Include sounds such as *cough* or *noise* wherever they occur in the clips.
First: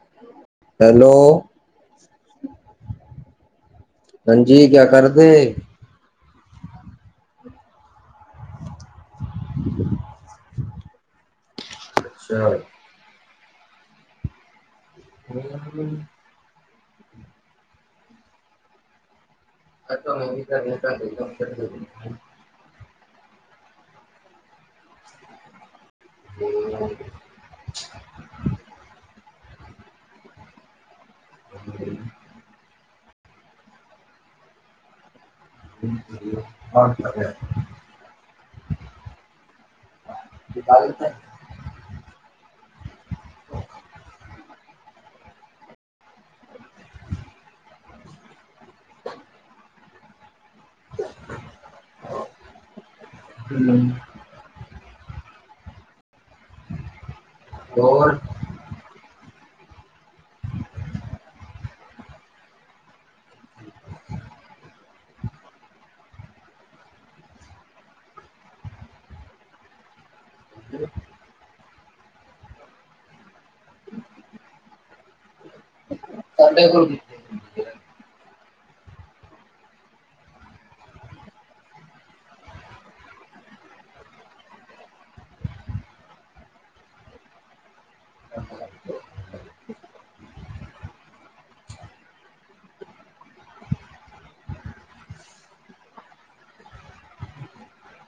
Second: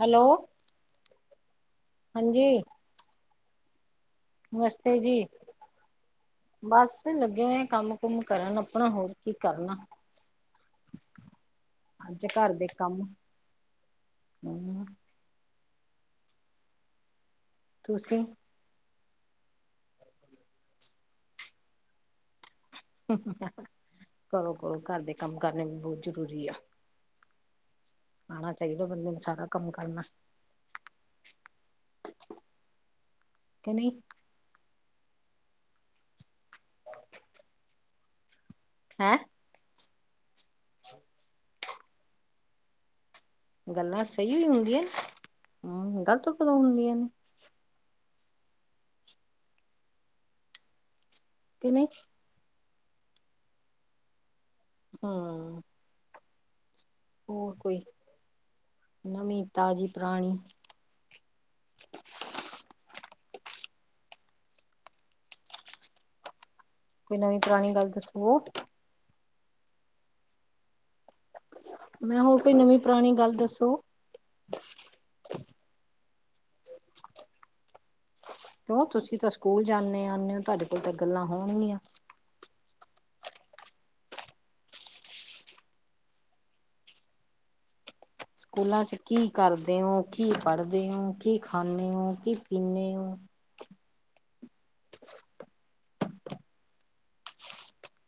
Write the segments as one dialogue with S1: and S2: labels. S1: Hello
S2: hello.
S1: ਹਾਂਜੀ।
S2: ਹਾਂਜੀ ਕਿਆ
S1: ਨਮਸਤੇ ਜੀ,
S2: ਕਰਦੇ
S1: ਬਸ ਲੱਗੇ ਹੋਏ ਕੰਮ ਕੁਮ ਕਰਨ। ਆਪਣਾ ਹੋਰ ਕੀ ਕਰਨਾ। ਅੱਜ
S2: ਅੱਛਾ
S1: ਘਰ ਦੇ ਕੰਮ
S2: *unintelligible*
S1: ਤੁਸੀਂ?
S2: ਆ ਨ ਵੀ ਤਾਂ, *inaudible* *unintelligible*
S1: ਕਰੋ ਕਰੋ ਘਰ ਦੇ ਕੰਮ ਕਰਨੇ ਵੀ ਬਹੁਤ
S2: ਹਮ, *inaudible* *unintelligible*
S1: ਆਣਾ ਚਾਹੀਦਾ ਬੰਦੇ ਨੂੰ ਸਾਰਾ ਕੰਮ ਕਰਨਾ।
S2: ਹੂੰ,
S1: ਕਿ ਨਹੀਂ?
S2: ਕਰ *unintelligible*
S1: ਹੈਂ?
S2: ਕੀ ਚ *unintelligible*
S1: ਗੱਲਾਂ ਸਹੀ ਹੀ ਹੁੰਦੀਆਂ ਨ ਹਮ ਗ਼ਲਤ ਕਦੋਂ ਹੁੰਦੀਆਂ ਨੇ। ਕੇ ਨੀ
S2: ਹੂੰ, *unintelligible*
S1: ਹਾਂ। ਹੋਰ ਕੋਈ
S2: ਹੋਰ
S1: ਨਵੀਂ ਤਾਜ਼ੀ ਪੁਰਾਣੀ? ਕੋਈ ਨਵੀਂ ਪੁਰਾਣੀ ਗੱਲ ਦੱਸੋ।
S2: ਹੂੰ, *unintelligible*
S1: ਮੈਂ ਹੋਰ ਕੋਈ ਨਵੀਂ ਪੁਰਾਣੀ ਗੱਲ ਦੱਸੋ।
S2: ਸਡੇ ਕੋਲ ਕੀ
S1: ਕਿਉਂ ਤੁਸੀਂ ਤਾਂ ਸਕੂਲ ਜਾਂਦੇ ਆਉਂਦੇ ਹੋ ਤੁਹਾਡੇ ਕੋਲ ਤਾਂ ਗੱਲਾਂ ਹੋਣਗੀਆਂ। ਸਕੂਲਾਂ ਚ ਕੀ ਕਰਦੇ ਹੋ? ਕੀ ਪੜ੍ਹਦੇ ਹੋ? ਕੀ ਖਾਂਦੇ ਹੋ? ਕੀ ਪੀਂਦੇ ਹੋ?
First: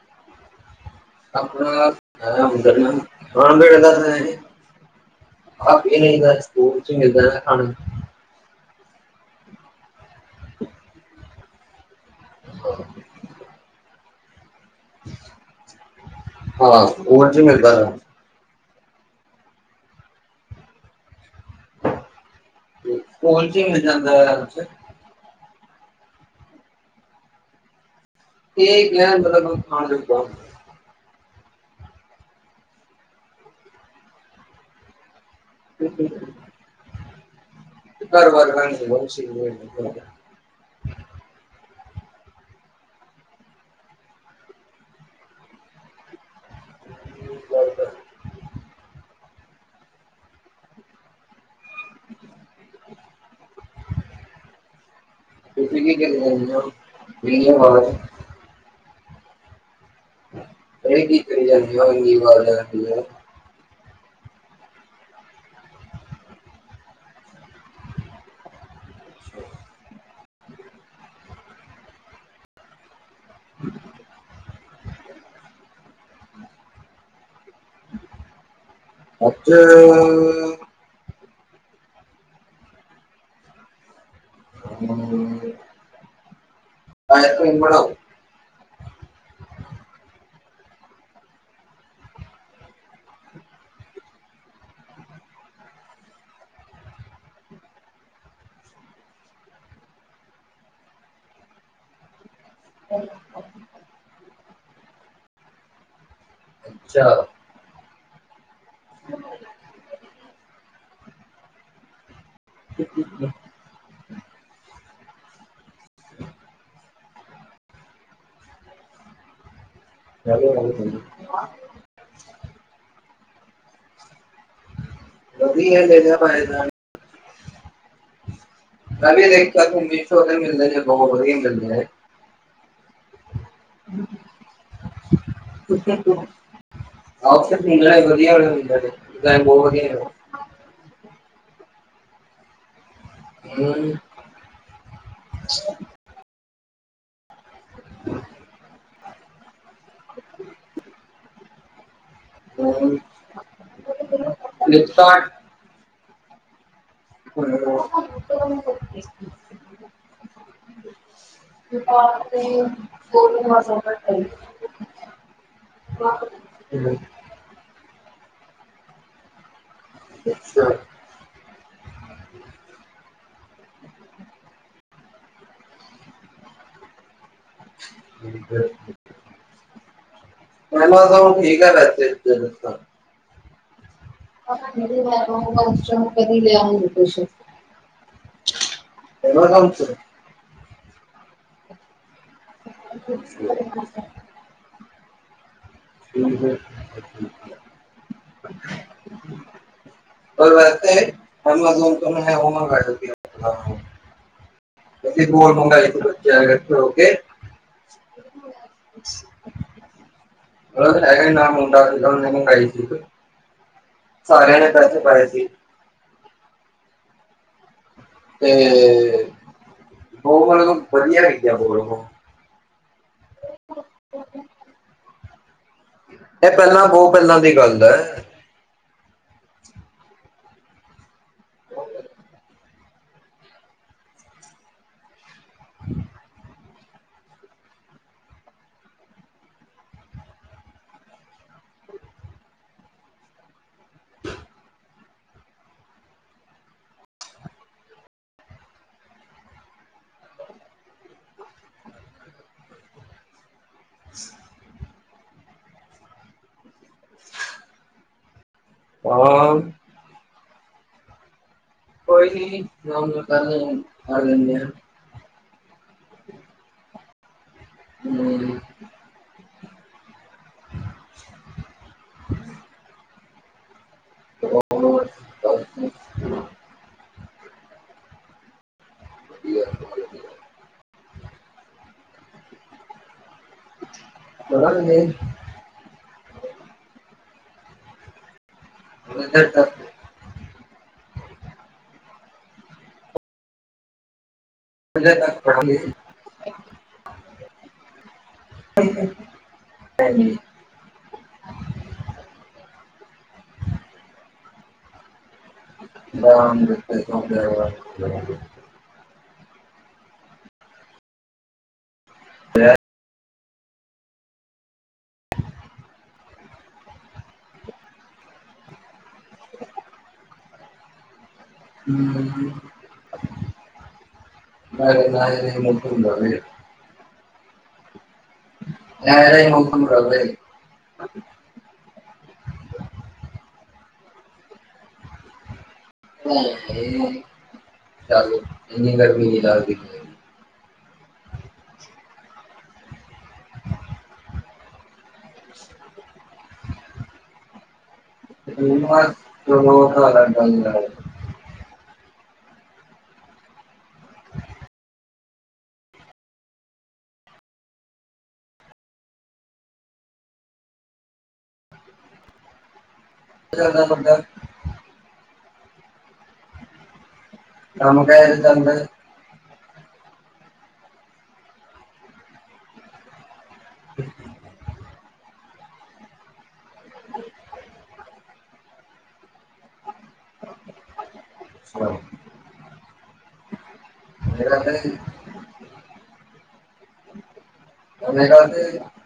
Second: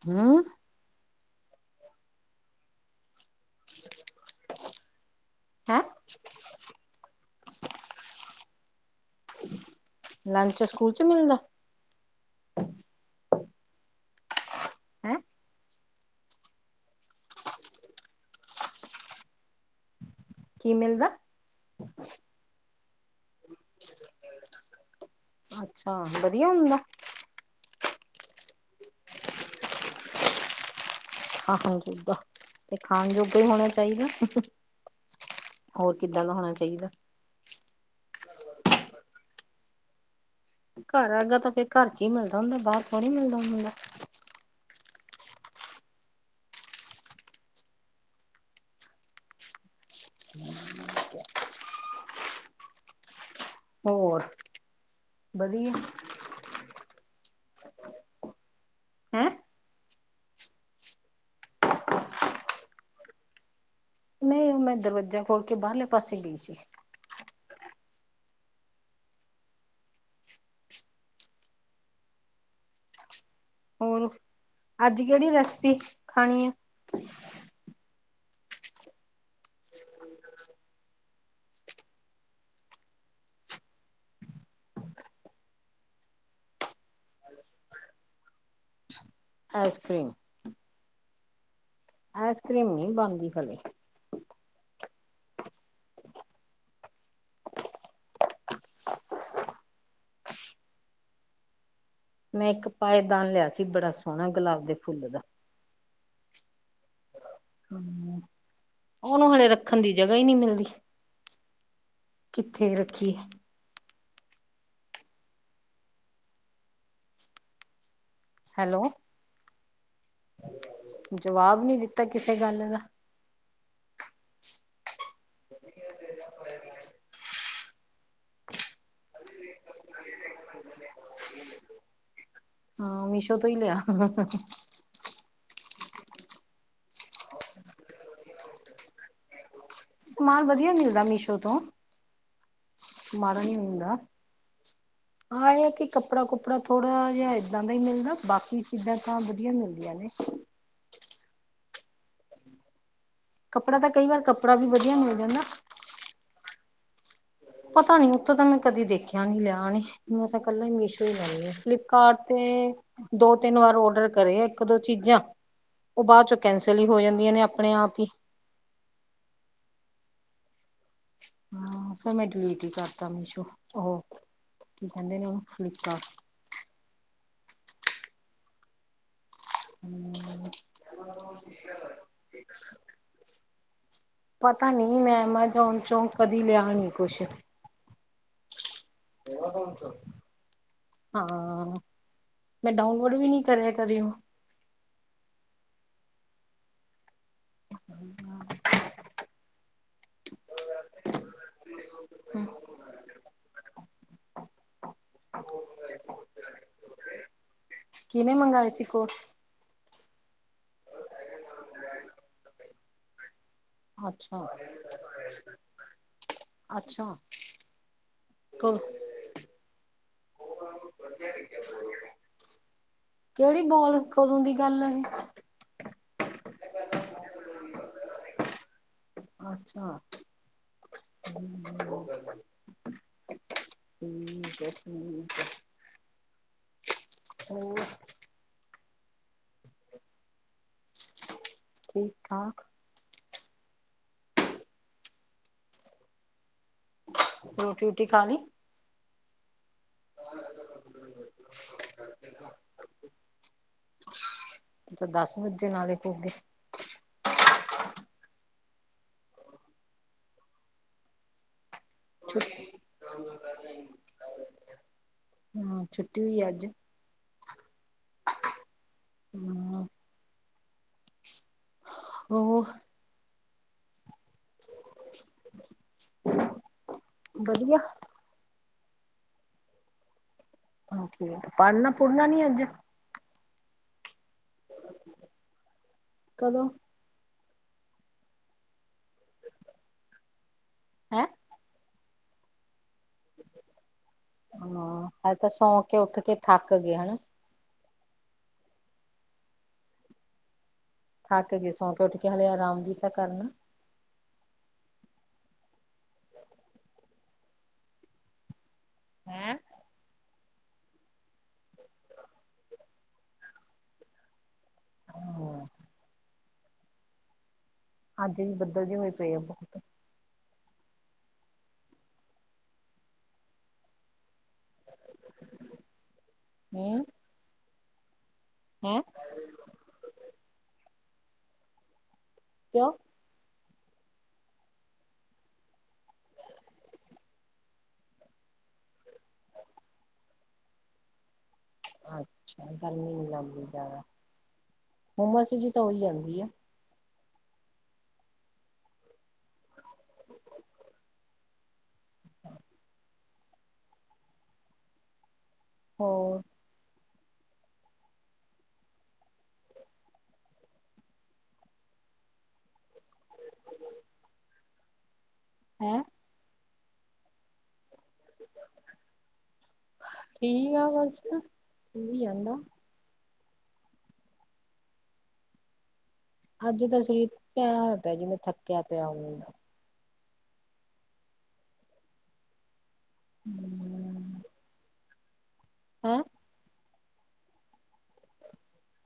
S1: ਹੂੰ?
S2: ਆਪਣਾ *unintelligible* ਖਾਣ ਪੀਣ ਦਾ ਤਾਂ ਇਹ ਏ ਖ
S1: ਹੈਂ
S2: ਪੀ ਦਾ ਸਕੂਲ ਚ ਹੀ ਮਿਲਦਾ ਖਾ
S1: ਲੰਚ ਸਕੂਲ ਚ ਮਿਲਦਾ? ਹੈ?
S2: ਹਾਂ ਸਕੂਲ ਚ ਹੀ ਮਿਲਦਾ ਗਾ।
S1: ਕੀ ਮਿਲਦਾ?
S2: ਸਕੂਲ ਚ ਹੀ ਮਿਲ ਜਾਂਦਾ ਹੈ
S1: ਅੱਛਾ। ਵਧੀਆ ਹੁੰਦਾ?
S2: ਠੀਕ ਖਾਣ ਜੋਗਾ *unintelligible*
S1: ਤੇ ਖਾਣ ਜੋਗਾ ਹੀ ਹੋਣਾ ਚਾਹੀਦਾ। ਹੋਰ ਕਿੱਦਾਂ ਦਾ ਹੋਣਾ ਚਾਹੀਦਾ?
S2: ਬਰ ਬਰ ਰਾਂ *unintelligible*
S1: ਘਰ ਅਰਗਾ ਤਾਂ ਫਿਰ ਘਰ ਚ ਹੀ ਮਿਲਦਾ ਹੁੰਦਾ ਬਾਹਰ ਥੋੜ੍ਹੀ ਮਿਲਦਾ ਹੁੰਦਾ। ਹੋਰ *inaudible* ਵਧੀਆ
S2: *unintelligible*
S1: ਹੈਂ?
S2: ਇਹ ਕਿ ਕਰੀ ਜਾਂਦੇ ਉ ਏਣੀ ਵਾਰ *unintelligible*
S1: ਨਹੀਂ ਉਹ ਮੈਂ ਦਰਵਾਜਾ ਖੋਲ ਕੇ ਬਾਹਰਲੇ ਪਾਸੇ ਗਈ ਸੀ। ਹੋਰ ਅੱਜ ਕਿਹੜੀ ਰੈਸਿਪੀ ਖਾਣੀ ਏ?
S2: ਆਜ ਅ
S1: ਠੀਕ ਕਰਿਆ। *unintelligible* *inaudible*
S2: ਗੰਦ ਮੰਦ ਦੇਣਗੇ। *unintelligible* *unintelligible*
S1: *inaudible* ਆਈਸ ਕ੍ਰੀਮ ਆਈਸ ਕਰ੍ਰੀਮ ਨਹੀਂ ਬਣਦੀ ਪਈ। ਮੈਂ ਇੱਕ ਪਾਏਦਾਨ ਲਿਆ ਸੀ, ਬੜਾ ਸੋਹਣਾ ਗੁਲਾਬ ਦੇ ਫੁੱਲ ਦਾ।
S2: ਅੱਛਾ।
S1: ਹੂੰ। ਉਹਨੂੰ ਹਲੇੇ ਰੱਖਣ ਦੀ ਜਗ੍ਹਾ ਹੀ ਨਹੀਂ ਮਿਲਦੀ। ਕਿੱਥੇ ਰੱਖੀਏ। ਹੈਲੋ,
S2: ਚਲੋ
S1: ਜਵਾਬ ਨੀ ਦਿੱਤਾ ਕਿਸੇ ਗੱਲ ਦਾ।
S2: *unintelligible* ਕ ਵੀ ਦੇਖਿਆ ਸੀ, ਮੀਸੋ਼ ਤੇ ਮਿਲਦੇ ਨੇ ਬਹੁਤ ਵਧੀਆ ਮਿਲਦੇ ਨੇ।
S1: ਹਾਂ ਮੀਸ਼ੋ ਤੋਂ ਹੀ ਲਿਆ।
S2: ਡੀਜਾਇਨ ਵਧੀਆ ਮਿਲਦਾ ਜੇ, ਡੀਜਾਇਨ ਬਹੁਤ ਵਧੀਆ
S1: ਸਮਾਨ ਵਧੀਆ ਮਿਲਦਾ ਮੀਸ਼ੋ ਤੋਂ, ਮਾੜਾ ਨੀ
S2: ਹੂੰ
S1: ਮਿਲਦਾ।
S2: *unintelligible*
S1: ਹਾਂ ਇਹ ਹੈ ਕਿ, ਕੱਪੜਾ-ਕੁੱਪੜਾ ਥੋੜ੍ਹਾ ਜਿਹਾ ਇੱਦਾਂ ਦਾ ਹੀ ਮਿਲਦਾ, ਬਾਕੀ ਚੀਜ਼ਾਂ ਤਾਂ ਵਧੀਆ ਮਿਲਦੀਆਂ ਨੇ।
S2: ਹੂੰ
S1: ਕੱਪੜਾ ਤਾਂ ਕਈ ਵਾਰ ਕੱਪੜਾ ਵੀ ਵਧੀਆ ਮਿਲ
S2: ਫਲਿੱਪਕਾਰਟ
S1: ਜਾਂਦਾ। ਪਤਾ ਨੀ ਉੱਥੋਂ ਤਾਂ ਮੈਂ ਕਦੀ ਦੇਖਿਆ ਨੀ ਲਿਆ ਨੀ, ਮੈਂ ਤਾਂ ਇਕੱਲਾ ਹੀ ਮੀਸ਼ੋ ਹੀ ਲੈਦੀ ਹਾਂ। ਫਲਿੱਪਕਾਰਟ ਤੇ, ਦੋ- ਤਿੰਨ ਵਾਰ ਓਡਰ ਕਰਿਆ ਇੱਕ- ਦੋ ਚੀਜ਼ਾਂ ਉਹ ਬਾਅਦ 'ਚੋਂ' ਕੈਂਸਲ ਹੀ ਹੋ ਜਾਂਦੀਆਂ ਨੇ ਆਪਣੇ ਆਪ ਹੀ।
S2: ਅੱਛਾ।
S1: ਹੂੰ, ਫਿਰ ਮੈਂ ਡਿਲੀਟ ਹੀ ਕਰਤਾ ਮੀਸੋ ਉਹੋ। ਕੀ ਕਹਿੰਦੇ ਨੇ ਉਹਨੂੰ ਫਲਿੱਪਕਾਰਟ
S2: ਠੀਕ ਹੀ ਕਹਿ ਰਹਿ ਓ ਤੁਸੀਂ।
S1: ਹੂੰ
S2: ਮੈਨੂੰ ਉਹ ਠੀਕ ਹੈਗਾ। ਇੱਥੇ ਇਕੋ ਰਸਤਾ
S1: ਪਤਾ ਨਹੀਂ ਮੈਂ ਐਮਾਜ਼ੋਨ ਚੋਂ ਕਦੀ ਲਿਆ ਨਹੀਂ ਕੁਛ ਐਮਾਜ਼ਾਨ ਚੋ, ਹਾਂ ਮੈਂ ਡਾਊਨਲੋਡ ਵੀ ਨਹੀਂ ਕਰਿਆ ਕਦੇ ਉਹਨੂੰ।
S2: ਠੀਕ ਏ। *inaudible*
S1: *unintelligible*
S2: ਹੁਣ ਵੈਸੇ ਐਮਾਜ਼ੋਨ ਤੋਂ ਕਰ ਦੀਤੀ ਐ ਆਸੀ ਕੋਟਸ ਮੰਗਾਏ ਬੱਚਿਆਂ ਇੱਕਠੇ ਹੋਕੇ
S1: ਕਿਨੇ ਮੰਗਵਾਏ ਸੀ ਕੋਟਸ?
S2: ੳ ਹੇਗਾ ਨਾਲ ਮੁੰਡਾ ਓਨੇ ਮਗਵਾਇ ਸੀ ਇੱਕ,
S1: ਅੱਛਾ
S2: ਸਾਰੇਆਂ ਨੇ ਪੇਸੈ ਪਾਏ ਸੀ।
S1: ਅੱਛਾ।
S2: ਤੇ
S1: ਕਦੋਂ
S2: ਬੋਲ ਵਧੀਆ ਸੀ। ਐਮਾਜ਼ੋਨ ਤੋ
S1: ਕਿਹੜੀ ਬੋਲ ਕਦੋਂ ਦੀ ਗੱਲ ਹੈ ਇਹ।
S2: ਇਹ ਪਹਿਲਾਂ, ਬਹੁਤ ਪਹਿਲਾਂ ਦੀ ਗੱਲ ਹੈ।
S1: ਅੱਛਾ। ਹੂੰ ਬਸ ਠੀਕ ਹੈ।
S2: *inaudible*
S1: ਹੋਰ ਠੀਕ ਠਾਕ।
S2: *inaudible*
S1: ਰੋਟੀ -ਰੂਟੀ ਖਾਲੀ? *unintelligible* ਅੱਛਾ ਦਸ ਵੱਜਣ ਵਾਲੇ ਹੋਗੇ।
S2: ਹਾਂ। ਕੋਈ ਨੋ ਵਜੇ ਕਰਲੇ ਓ, ਆ ਜਾਂਦੇ ਆ।
S1: ਹੂੰ, ਛੁੱਟੀ ਹੀ ਐ ਅੱਜ।
S2: ਹੁਣ ਨੋ ਵੱਜ ਗੇ।
S1: *inaudible*
S2: *inaudible*
S1: ਹੋਰ? ਬਦੀਆ?
S2: *unintelligible*
S1: ਠੀਕ ਏ ਪਾੜਨਾ-ਪੁੜਨਾ ਨੀ ਅੱਗੇ?
S2: *unintelligible*
S1: ਕਦੋਂ?
S2: *unintelligible*
S1: ਹੈਂ। ਹਾਂ, ਆੱਜ ਤਾ
S2: ਗਰਮੀ
S1: ਸੌਂ ਕੇ ਉੱਠ ਕੇ ਥਾੱਕ ਗਏ ਹਣਾ?
S2: *unintelligible*
S1: ਥਾੱਕ ਗੇ ਸੌਂ ਕੇ ਉੱਠ ਕੇ, *unintelligible* ਰਾਮ ਵੀ ਤਾਂ ਕਾਰਨਾ।
S2: *unintelligible*
S1: ਹੈਂ?
S2: *unintelligible*
S1: *unintelligible* ਹਾਂਜੀ, ਬੱਦਲ ਜੇ ਹੋਏ ਪੈ ਆ ਬਹੋਤ।
S2: ਹੂੰ। ਮਾੜੇ, ਮਾੜੇ ਜੇ ਬੱਦਲ ਬਾਨ
S1: ਹੂੰ। ਹੈਂ।
S2: *unintelligible*
S1: ਕੇਓ?
S2: ਤੂੰ ਦਾਸ ਰਈ ਏ ਮੈਨੂੰ, ਚਾਲ ਏਨੀ ਗਰਮੀ ਚ
S1: ਅੱਛਾ, ਗਰਮੀ ਨੀ ਲੱਗਦੀ ਜਾਦਾ, ਹੂਮਸ ਜੀ ਤਾਂ ਹੋਈ ਜਾਂਦੀ ਆ।
S2: *unintelligible*
S1: *inaudible* ਹੋਰ?
S2: *unintelligible*
S1: ਹੈਂ।
S2: *unintelligible*
S1: ਠੀਕ ਆ ਬਸ, ਹੋਈ ਜਾਂਦਾ।
S2: *inaudible*
S1: ਅੱਜ ਤਾਂ ਸਰੀਰ ਟੂਟੇਆ, ਪੇਆ ਜਿਵੇਂ ਥੱਕੇਆ ਪੇਆ ਹੂੰਦਾ।
S2: *unintelligible*
S1: ਹੂੰ।
S2: *unintelligible*
S1: ਹੈਂ।
S2: *unintelligible*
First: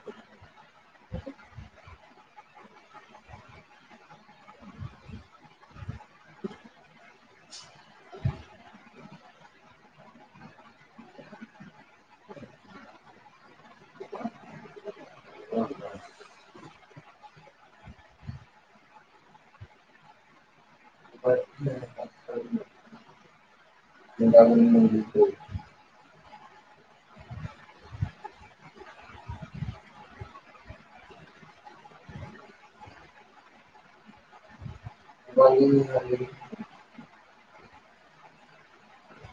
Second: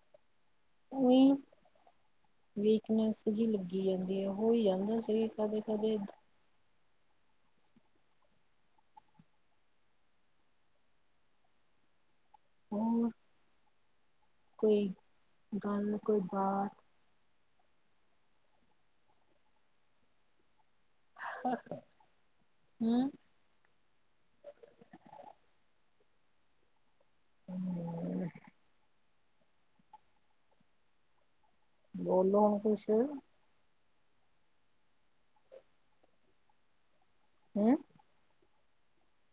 S1: ਓਈ ਨੀ। ਵੀਕਨੈਸ ਜੀ ਲੱਗੀ ਜਾਂਦੀ ਆ, ਹੋਈ ਜਾਂਦਾ ਐ ਸਰੀਰ ਦਾ ਕਦੇ-ਕਦੇ।
S2: *inaudible*
S1: ਹੋਰ? ਕੋਈ ਗਾੱਲ, ਕੋਈ ਬਾਤ? ਹੂੰ।
S2: *unintelligible*
S1: *unintelligible* ਬੋਲੋ, ਹੁਣ ਕੁਸ਼?
S2: *unintelligible*
S1: ਹੂੰ।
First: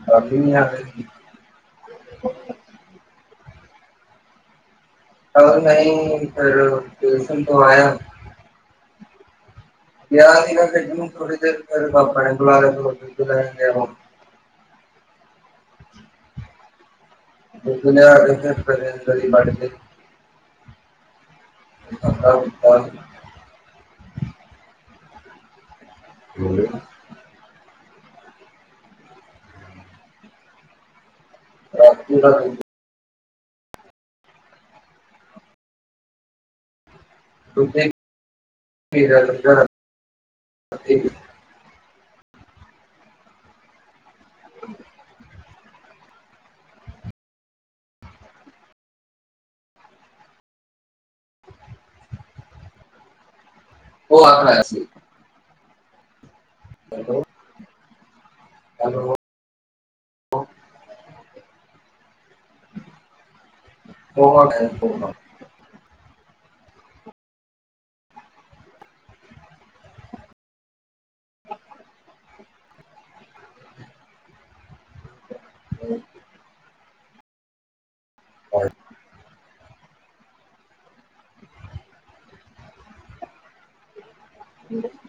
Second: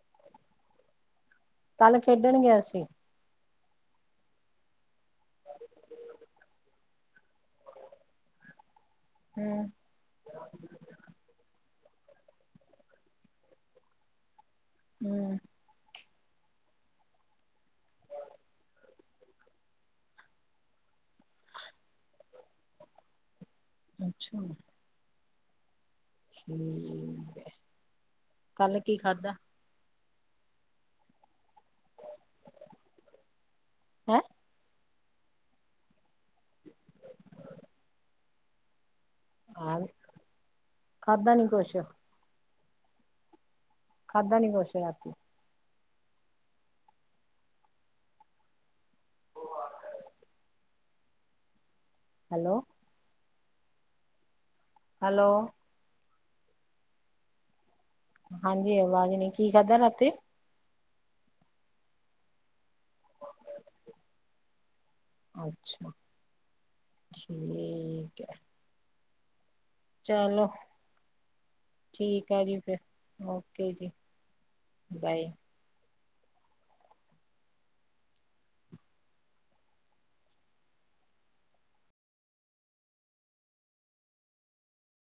S2: ਟਰਾਲੀ ਨਹੀਂ ਆਵੇਗੀ।
S1: ਕੱਲ੍ਹ ਖੇਡਣ ਗਿਆ ਸੀ।
S2: ਅ ਨਹੀਂ ਫਿਰ ਟਿਉਸ਼ਨ ਤੋਂ ਆਇਆ।
S1: ਹੂੰ।
S2: *unintelligible* ਥੋੜੀ ਦੇਰ ਫਿਰ ਪਾਪਾ ਨੇ ਬੁਲਾ ਲਿਆ ਫਿਰ *unintelligible* ਉਹ।
S1: ਹੂੰ।
S2: *unintelligible* *unintelligible*
S1: ਅੱਛਾ। ਕੱਲ ਕੀ ਖਾਧਾ?
S2: ਰਾਤੀ ਤਾਂ *unintelligible*
S1: ਹੈਂ।
S2: *unintelligible*
S1: ਆਹ,
S2: ਰਾਤੀ।
S1: ਖਾਧਾ ਨਹੀਂ ਕੁਛ। ਖਾਧਾ ਨਹੀਂ ਕੁਛ ਰਾਤੀ। ਉਹ ਵੱਖ ਹੈ। ਹੈਲੋ।
S2: ਉਹ ਆਪ ਆਇਆ ਸੀ।
S1: ਹੈਲੋ।
S2: ਹੈਲੋ।
S1: ਹਾਂਜੀ, ਆਵਾਜ਼
S2: ਹੈਲੋ
S1: ਨਹੀਂ, ਕੀ ਖਾਧਾ ਰਾਤੀ?
S2: *unintelligible*
S1: ਅੱਛਾ ਠੀਕ ਹੈ। ਚਲੋ। ਠੀਕ ਹੈ ਜੀ, ਫਿਰ ਓਕੇ ਜੀ, ਬਾਏ।
S2: *inaudible* *unintelligible* *unintelligible*